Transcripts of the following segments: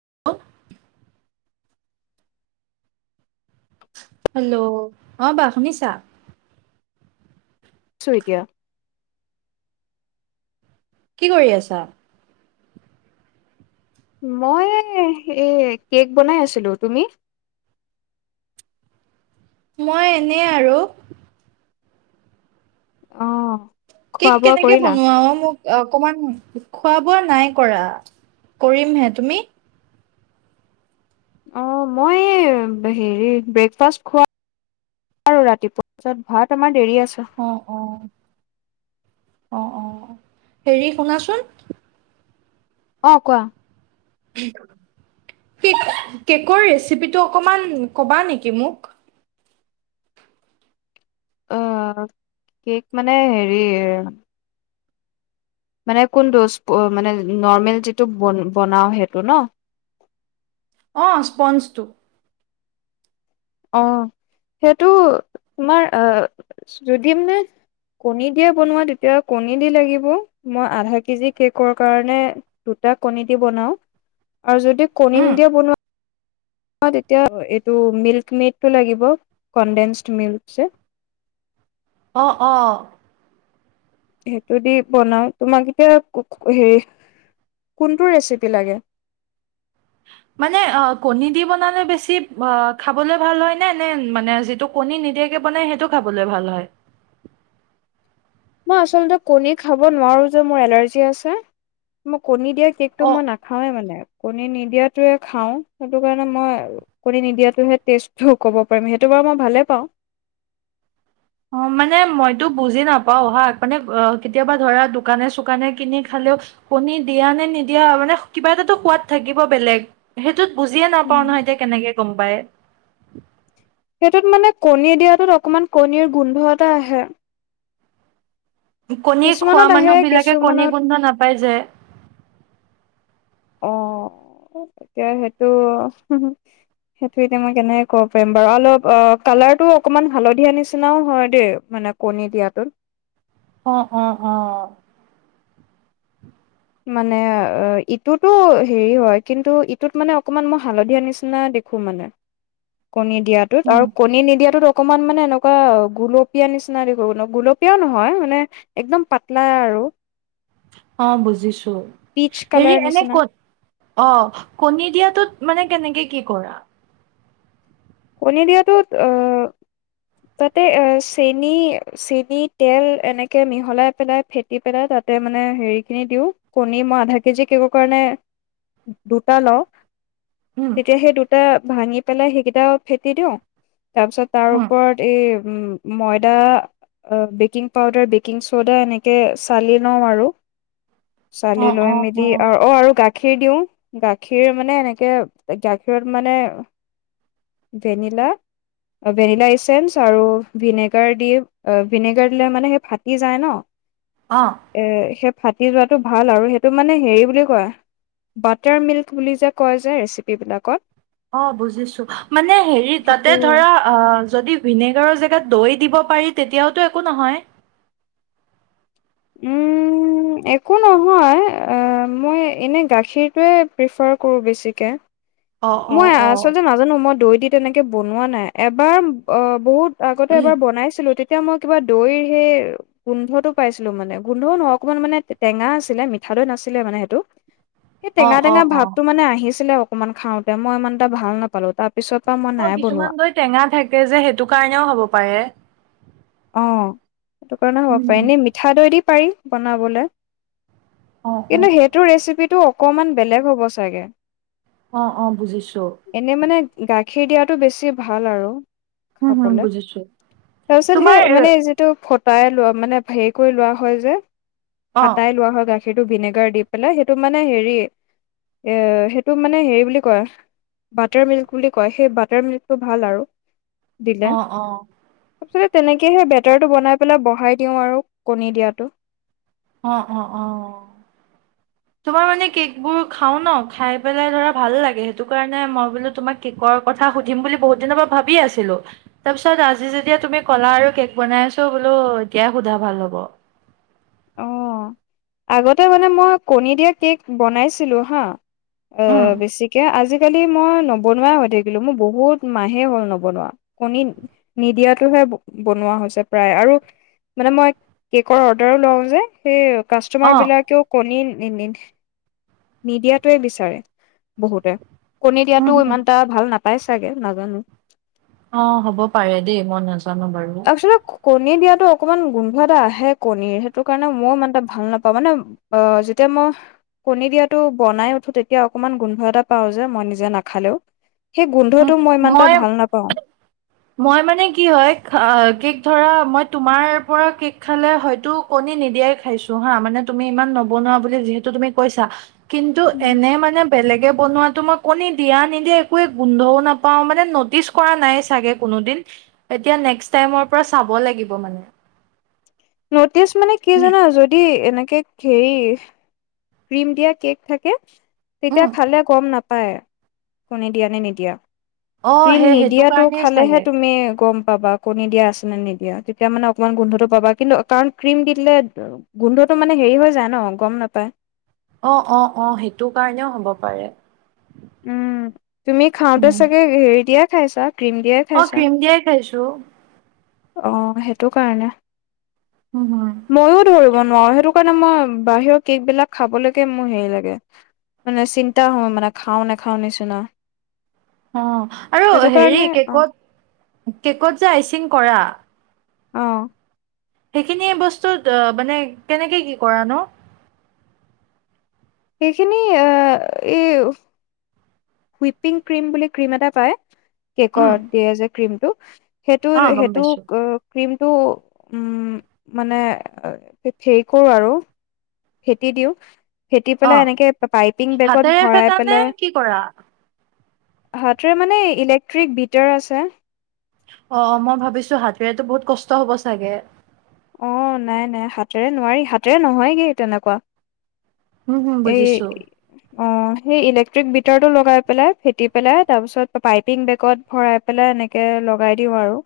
[unintelligible] Hello অঁ বা শুনিছা? ছোঁ এতিয়া। কি কৰি আছা? মই এই এ কেক বনাই আছিলো, তুমি? মই এনেই আৰু। অঁ। কেক কেনেকে বনোৱা অ? মোক অকমান খোৱা বোৱা নাই কৰা কৰিমহে, তুমি? অ মই হেৰি ব্ৰেকফাষ্ট খোৱা ৰাতিপুৱা ভাত আমাৰ দেৰি আছে। অঁ অঁ। অঁ অঁ হেৰি শুনাচোন অঁ কোৱা। কেক কেকৰ ৰেচিপিটো অকমান ক'বা নেকি মোক? অহ কেক মানে হেৰি মানে কোন টো? মানে নৰ্মেল যিটো বনাও সেইটো ন। অ স্পঞ্জটো অ' সেইটো তোমাৰ আহ যদি মানে কণী দিয়ে বনোৱা তেতিয়া কণী দি লাগিব মই আধা কেজি কেকৰ কাৰণে দুটা কণী দি বনাও। আৰু যদি কণী উম নিদিয়া বনোৱা তেতিয়া এইটো মিল্ক মেডটো লাগিব কনডেন্স মিল্ক যে। অ' অ'। সেইটো দি বনাও, তোমাক এতিয়া হেৰি কোনটো ৰেচিপি লাগে। মানে অ' কণী দি বনালে বেছি অ' খাবলৈ ভাল হয় নে, নে মানে যিটো কণী নিদিয়াকে বনাই সেইটো খাবলৈ ভাল হয়? মই আচলতে কণী খাব নোৱাৰো যে, মোৰ এলাৰ্জি আছে। মই কণীত দিয়া কেকটো অ মই নাখাৱে মানে। কণী নিদিয়াটোৱে খাওঁ সেইটো কাৰণে মই কণী নিদিয়াটোহে টেষ্টটো ক'ব পাৰিম, সেইটো বাৰু মই ভালেই পাওঁ। অ' মানে মইতো বুজি নাপাওঁ অহা মানে অ' কেতিয়াবা ধৰা দোকানে-চোকানে কিনি খালেও কণী দিয়া নে নিদিয়া মানে কিবা এটাতো সোৱাদ থাকিব বেলেগ। টোত বুজিয়ে নাপাওঁ নহয় এতিয়া কেনেকে গম পায়। সেইটোত মানে কণী দিয়াটোত অকণমান কণীৰ গোন্ধ এটা আহে। কণী খোৱা কিছুমানত আহে মানুহ বিলাকে কিছুমানত কণী গোন্ধ নাপায় যে। অ' এতিয়া সেইটো সেইটো এতিয়া মই কেনেকে ক'ব পাৰিম বাৰু অলপ কালাৰটো অকণমান হালধীয়া নিচিনাও হয় দেই মানে কণী দিয়াটোত। অ -অ- অ। মানে ইটোতো হেৰি হয় কিন্তু ইটোত মানে অকণমান মই হালধীয়া নিচিনা দেখো মানে। কণী দিয়াাটোত উম আৰু কণী নিদিয়াটো ত অকমান মানে এনেকুৱা গুলপীয়া নিচিনা দেখোঁ গুলপীয়াও নহয় মানে একদম পাতলা আৰু অ' বুজিছোঁ পিচ কালাৰ হেৰি এনে নিচিনা। ক'ত অ' কণী দিয়াটোত মানে কেনেকে কি কৰা। কণী দিয়াটো তাতে চেনি চেনি তেল এনেকে মিহলাই পেলাই ফেটি পেলাই তাতে মানে হেৰিখিনি দিওঁ কণী মই আধা কেজি ক কাৰণে দুটা লওঁ। উম তেতিয়া সেই দুটা ভাঙি পেলাই সেইকেইটা ফেটি দিওঁ। তাৰ পিছত তাৰ উম ওপৰত এই উম। ময়দা বেকিং পাউদাৰ বেকিং চ'ডা এনেকে চালি লওঁ আৰু। চালি অ লৈ অ মেলি আৰু অ আৰু গাখীৰ গাখীৰ দিওঁ গাখীৰ মানে এনেকে গাখীৰত মানে ভেনিলা ভেনিলা এইচেঞ্চ আৰু ভিনেগাৰ দি ভিনেগাৰ দিলে মানে সেই ফাটি যায় ন। অ এ [unintelligible] ফাটি যোৱাটো ভাল আৰু সেইটো মানে হেৰি বুলি কয় বাটাৰ মিল্ক বুলি যে কয় যে ৰেচিপিবিলাকত। অ, ' বুজিছো। মানে হেৰি তাতে সেইটো ধৰা অহ। যদি ভিনেগাৰৰ জেগাত দৈ দিব পাৰি তেতিয়াওতো একো নহয়। একো নহয় মই এনে গাখীৰটোৱে প্ৰিফাৰ কৰোঁ বেছিকে। অ অ মই অ আচলতে নাজানো মই দৈ দি তেনেকে বনোৱা নাই এবাৰ অ বহুত আগতে উম, এবাৰ বনাইছিলো। এতিয়া মই কিবা দৈৰ সেই গোন্ধটো পাইছিলো মানে গোন্ধ নহ অকনমান মানে টেঙা আছিলে মিঠা দৈ নাছিলে মানে সেইটো। সেই অ টেঙা অ অ টেঙাাৱতটো মানে আহিছিলে অ অকণমান খাওঁতে। তে মই ইমান এটা ভাল নাপালো তাত। অ কিছুমান দৈ টেঙা থাকে যে সেইটো কাৰণেও হব পাৰে। আহ। সেইটো কাৰণে হ'ব পাৰে উম এনে মিঠা দৈ দি পাৰি বনাবলে অ [unintelligible] অ কিন্তু সেইটো ৰেচিপি তটো অকমান বেলেগ হ'ব চাগে অ, ' অ, ' বুজিছো। এনে মানে গাখীৰ দিয়াটো বেছি ভাল আৰু। উম, হম বুজিছো। তোমাৰ মানে যিটো ফটাই লোৱা মানে হেৰি কৰি লোৱা হয় যে অ ফাতাই লোৱা হয় গাখীৰ সেইটো ভিনেগাৰ দি পেলাই সেইটো মানে হেৰি এ সেইটো মানে হেৰি বুলি কয় বাটাৰ মিল্ক বুলি কয় সেই বাটাৰ মিল্কটো ভাল আৰু। দিলে অ -অ তাৰপিছতে তেনেকে সে বেটাৰটো বনাই পেলাই বঢ়াই দিওঁ আৰু কণী দিয়াটো। অ -অ -অ তোমাৰ মানে কেকবোৰ খাওঁ ন খাই পেলাই ধৰা ভাল লাগে সেইটো কাৰণে মই বোলো তোমাক কেকৰ কথা সুধিম বুলি বহুত দিনৰ পৰা ভাবি আছিলোঁ তাৰপিছত আজি যেতিয়া তুমি ক'লা আৰু কেক বনাই আছো বোলো এতিয়াই সোধা ভাল হ'ব। অ' আগতে মানে মই কণী দিয়া কেক বনাইছিলো হা। উম অ' বেছিকে আজিকালি একেল মই নবনুৱাই হৈ থাকিলো মোৰ বহুত মাহে হ'ল নবনোৱা কণী নিদিয়টোহে বনোৱা হৈছে প্ৰায় আৰু মানে মই কেকৰ অৰ্ডাৰো লওঁ। সেই। অ কাষ্টমাৰ বিলাকেও কণী। নিদিয়াটোৱে বিচাৰে বহুতে। কণী উম দিয়াতো হম ইমান এটা ভাল নাথাকে। পাই চাগে নাজানো। অ হব পাৰে দেই মই নাজানো বাৰু একচুৱেলি কণী দিয়াাতো অকণমান গোন্ধ এটা আহে কণীৰ টো কাৰণে মই মানে ভাল নাপাওঁ মানে অ যেতিয়া মই কণী দিয়াটো বনাই উঠো তেতিয়া অকমান গোন্ধ এটা পাও যে মই নিজে নাখালেও। সেই উ গোন্ধটো ইমান এটা মই ভাল নাপাওঁ। মই মানে কি হয় কি? ধৰা মই তোমাৰ পৰা কেক খালে হয়তো কণী নিদিয়াই খাইছো হা মানে তুমি ইমান নবনোৱা বুলি যিহেতু তুমি কৈছা। কিন্তু এনে মানে বেলেগে বনোৱাাতো মই কণী দিয়া নিদিয়া একোৱে গোন্ধও নাপাও মানে নটিচ কৰা নাই চাগে কোনো দিন এতিয়া নেক্স টাইমৰ পৰা চাব লাগিব মানে নটিচ মানে কি জানা যদি এনে কে হেৰী ক্ৰীম দিয়া কেক থাকে। তেতিয়া উম খালে গম নাপায় কণী দিয়া নে নিদিয়া? অ ক্ৰীম সেই সেইটো নিদিয়টো কাৰণেই চাগে খালেহে তুমি গম পাবা কণী দিয়া আছে নে নিদিয়া তেতিয়া মানে অকণমান গোন্ধটো পাবা কিন্তু কাৰণ ক্ৰীম দি দিলে গোন্ধটো মানে হেৰি হৈ যায় ন গম নাপায়। অ- অ -অ সেইটো কাৰণেও হ'ব পাৰে। উম। তুমি খাওঁতে উম চাগে হেৰি দিয়াক [unintelligible] ই ছাৰ অ ক্ৰীম দিয়াই খাইছো। দু। অ 'সেইটো কাৰণে উম হম। ময়ো ধৰিব নোৱাৰো সেইটো কাৰণে মই বাহিৰৰ কেক বিলাক খাবলৈকে মোৰ হেৰি লাগে মানে চিন্তা হয় মানে খাও নেখাও নিচিনা অ' আৰু সেইটো হেৰি কাৰণে অ', কেকত কেকত যে আইচিং কৰা অ'। সেইখিনিয়ে বস্তুত মানে কেনেকৈ কি কৰানো? সেইখিনি অ' ইউ উইপিং ক্ৰীম বুলি ক্ৰীম এটা পায় উম, কেকত দিয়ে যে ক্ৰীমটো অ' গম সেইটো-সেইটো পাইছো। ক্ৰীম সেইটো উম মানে হেৰি কৰোঁ আৰু ফেটি দিওঁ ফেটি অ' পেলাই এনেকে পাইপিং বেগত হাতেৰে ভৰাই ফেটা নে পেলাই কি কৰা? হাতেৰে মানে ইলেক্ট্ৰিক বিটাৰ আছে। অ' মই ভাবিছোঁ হাতেৰেতো বহুত কষ্ট হ'ব চাগে। অ' নাই-নাই হাতেৰে নোৱাৰি, হাতেৰে নহয়গে তেনেকুৱা হুম-হুম এই বুজিছোঁ। অ' সেই ইলেক্ট্ৰিক বিটাৰটো লগাই পেলাই ফেটি পেলাই তাৰপিছত পাইপিং বেগত ভৰাই পেলাই এনেকৈ লগাই দিওঁ আৰু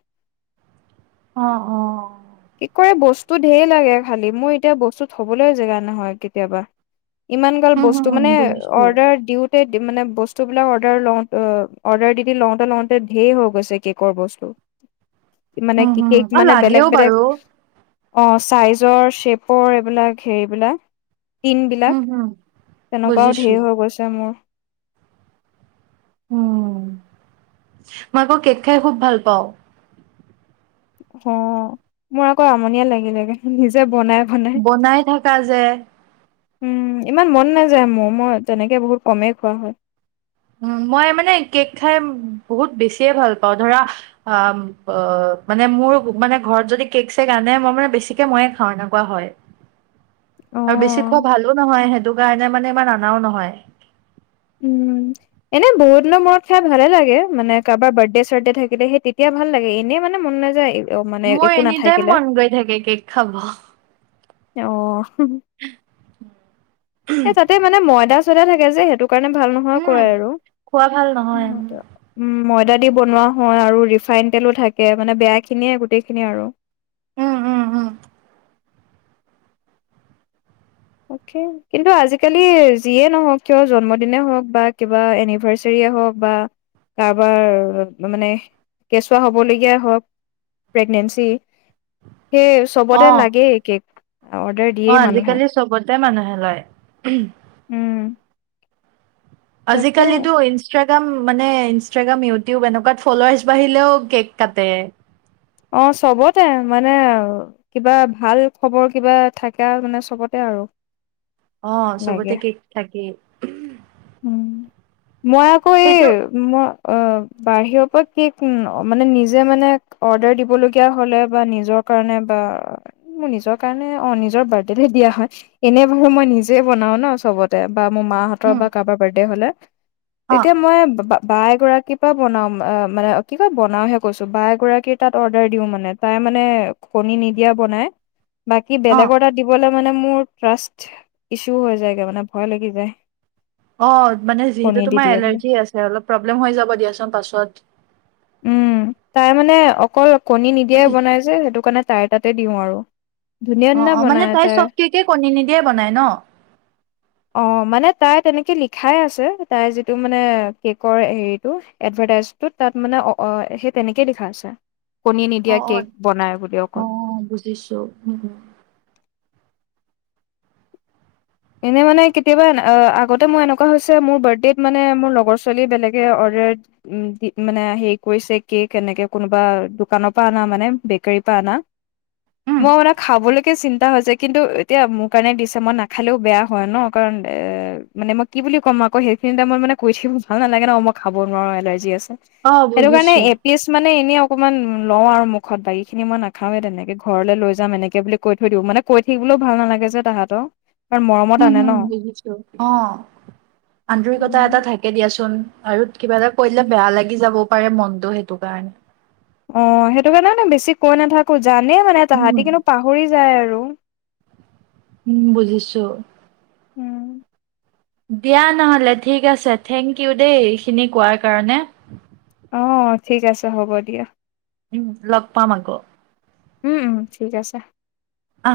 অ'-অ'। কেকৰ এই বস্তু ধেই লাগে খালি মোৰ এতিয়া বস্তু থবলে জেগা নহয় কেতিয়াবা। ইমান গাল হুম, বস্তু হুম মানে বুজিছো। অৰ্ডাৰ দিওঁ মানে বস্তুবিলাক অৰ্ডাৰ লওঁ অৰ্ডাৰ দি দি লওঁতে লওঁতে ধেই হৈ গৈছে কেকৰ বস্তু। মানে উম কি হম কেক আৰু মানে বেলেগ লাগেও বেলেগ বাৰু। অ চাইজৰ শ্বেপৰ এইবিলাক হেৰিবিলাক। টিন বিলাক হুম, হুম তেনেকুৱাও বুজিছো। ধেৰ হৈ গৈছে মোৰ। উম মই আকৌ কেক খায় খুব ভাল পাওঁ। অ মোৰ আকৌ আমনিয়ে লাগিলেগে নিজে বনাই থাকা যে। উম ইমান মন নাযায় মোৰ মই তেনেকে বহুত কমেই খোৱা হয়। মই মানে কেক খাই বহুত বেছিয়ে ভাল পাওঁ ধৰা মানে মোৰ মানে ঘৰত যদি কেক চেক আনে মই মানে বেছিকে ময়ে খাওঁ এনেকুৱা হয়। অ আৰু বেছি খোৱা ভালো নহয় সেইটো কাৰণে মানে ইমান আনাও নহয়। উম এনে বহুত দিনৰ মূৰত খাই ভালে লাগে মানে কাৰোবাৰ বাৰ্থডে চাৰ্থডে থাকিলে সেই তেতিয়া ভাল লাগে, এনেই মানে মন নাযায়। মানে মোৰ একো এনিটাইম নাথাকিলে মন গৈ থাকে কেক খাব। অহ। [inaudible] এ তাতে মানে মইদাস তে থাকে যে সেইটো কাৰণে ভাল নহয় উম, কয় আৰু খোৱা ভাল নহয় উম, উ মই আদা দি বনোৱা হয় আৰু ৰিফাইন তেলো থাকে মানে বেয়া খিনিয়ে গোটেইখিনি আৰু উম উম উম কিন্তু আজিকালি যিয়ে নহওক কিয় জন্মদিনেই হওক বা কিবা এনিভাৰ্চাৰীয়ে হওক বা কাৰোবাৰ মানে কেঁচুৱা হ'বলগীয়া হওক প্ৰেগনেঞ্চি সেই চবতে অ', লাগেই কেক অৰ্ডাৰ দিয়েই মানুহে গোতে মানুহে লয় উম তাকে আজিকালিতো ইনষ্ট মানে ইনষ্টাগ্ৰাম ইউটিউব এনেকুৱাত ফলোৱাছ বাঢ়িলেও কেক কাটে অ চবতে মানে কিবা ভাল খবৰ কিবা থাকা মানে চবতে আৰু আহ লাগে চবতে কেক থাকে উম মই আকৌ এই মই অ বাহিৰৰ পৰা কি মানে নিজে মানে অৰ্ডাৰ দিবলগীয়া হলে বা নিজৰ কাৰণে বা মোৰ নিজৰ কাৰণে অ নিজৰ বাৰ্থডে দিয়া হয় এনে বাৰু মই নিজে বনাও ন চবতে বা মোৰ মাহঁতৰ উম, বা কাৰোবাৰ বাৰ্থডে হ'লে অ', তেতিয়া মই ব- বা বা এগৰাকীৰ পৰা বনাওঁ অ' মানে কি কয়, বনাওঁহে কৈছোঁ। বা এগৰাকীৰ তাত অৰ্ডাৰ দিওঁ মানে। তাই মানে কণী নিদিয়া বনায়। বাকী অ বেলেগৰ তাত দিবলে মানে মোৰ ট্ৰাষ্ট ইছ্যু হৈ যায়গে, মানে ভয় লাগি যায়। অ' মানে যিহেতু কণী দি তোমাৰ দিয়ে বুলি। এলাৰ্জি আছে অলপ, প্ৰব্লেম হৈ যাব দিয়াচোন পাছত। উম, তাই মানে অকল কণী নিদিয়াই বনায় যে, সেইটো কাৰণে তাইৰ তাতে দিওঁ আৰু। ধুনীয়া - অ ধুনীয়া অ মানে বনায় তাই। চব কেকে কণী নিদিয়ে বনাই ন অ' মানে তাই তেনে তে লিখাই আছে। তাইৰ যিটো মানে কেকৰ হেৰিটো এডভাৰটাইজটোত। তাত মানে অ'-অ'- সেই তেনেকেই লিখা আছে। কণী নিদিয়া অ' - অ'। কেক বনাই বুলি অকল। অ' বুজিছোঁ। উম - উম। এনে মানে কেতিয়াবা অ'- আগতে মোৰ এনেকুৱা হৈছে, মোৰ বাৰ্থডেত মানে মোৰ লগৰ ছোৱালী বেলেগে অৰ্ডাৰ দি- উম- মানে হেৰি কৰিছে কেক এনেকে কোনোবা দোকানৰ পৰা অনা মানে বেকাৰীৰ পৰা অনা। উম মই মোনে খাবলৈকে চিন্তা হৈছে, কিন্তু এতিয়া মোৰ কাৰণে দিছে, মই না খালেও বেয়া হয় ন', কাৰণ এ- মানে মই কি বুলি ক'ম আকৌ, সেইখিনি টাইমত মানে কৈ থাকি ভাল নালাগে ন', মই খাব নোৱাৰোঁ, এলাৰ্জি আছ অ সেইটো কাৰণে বুজিছো এপিছ মানে এনে অকমান লওঁ আৰু মুখত বাকী খিনি মই নাখাওে তেনেকে ঘৰলৈ লৈ যাম এনেকে বুলি কৈ থৈ দিও মানে কৈ থাকিবলৈও ভাল নালাগে যে তাহাঁতক। উম হুম বুজিছোঁ, অ, আন্তৰিকতা এটা থাকে দিয়াচোন। আৰু কিবা এটা কৰিলে বেয়া লাগি যাবও পাৰে মনটো সেইটো কাৰণে। অ', সেইটো কাৰণে মানে বেছি কৈ নাথাকো জানে মানে উম তাহাঁতি কিন্তু পাহৰি যায় আৰু। [unintelligible] উম, বুজিছোঁ। উম, দিয়া নহ'লে ঠিক আছে থেংক ইউ দেই এইখিনি কোৱাৰ কাৰণে। অ' ঠিক আছে হ'ব দিয়া। উম [unintelligible] উম, উম ঠিক আছে। অ'।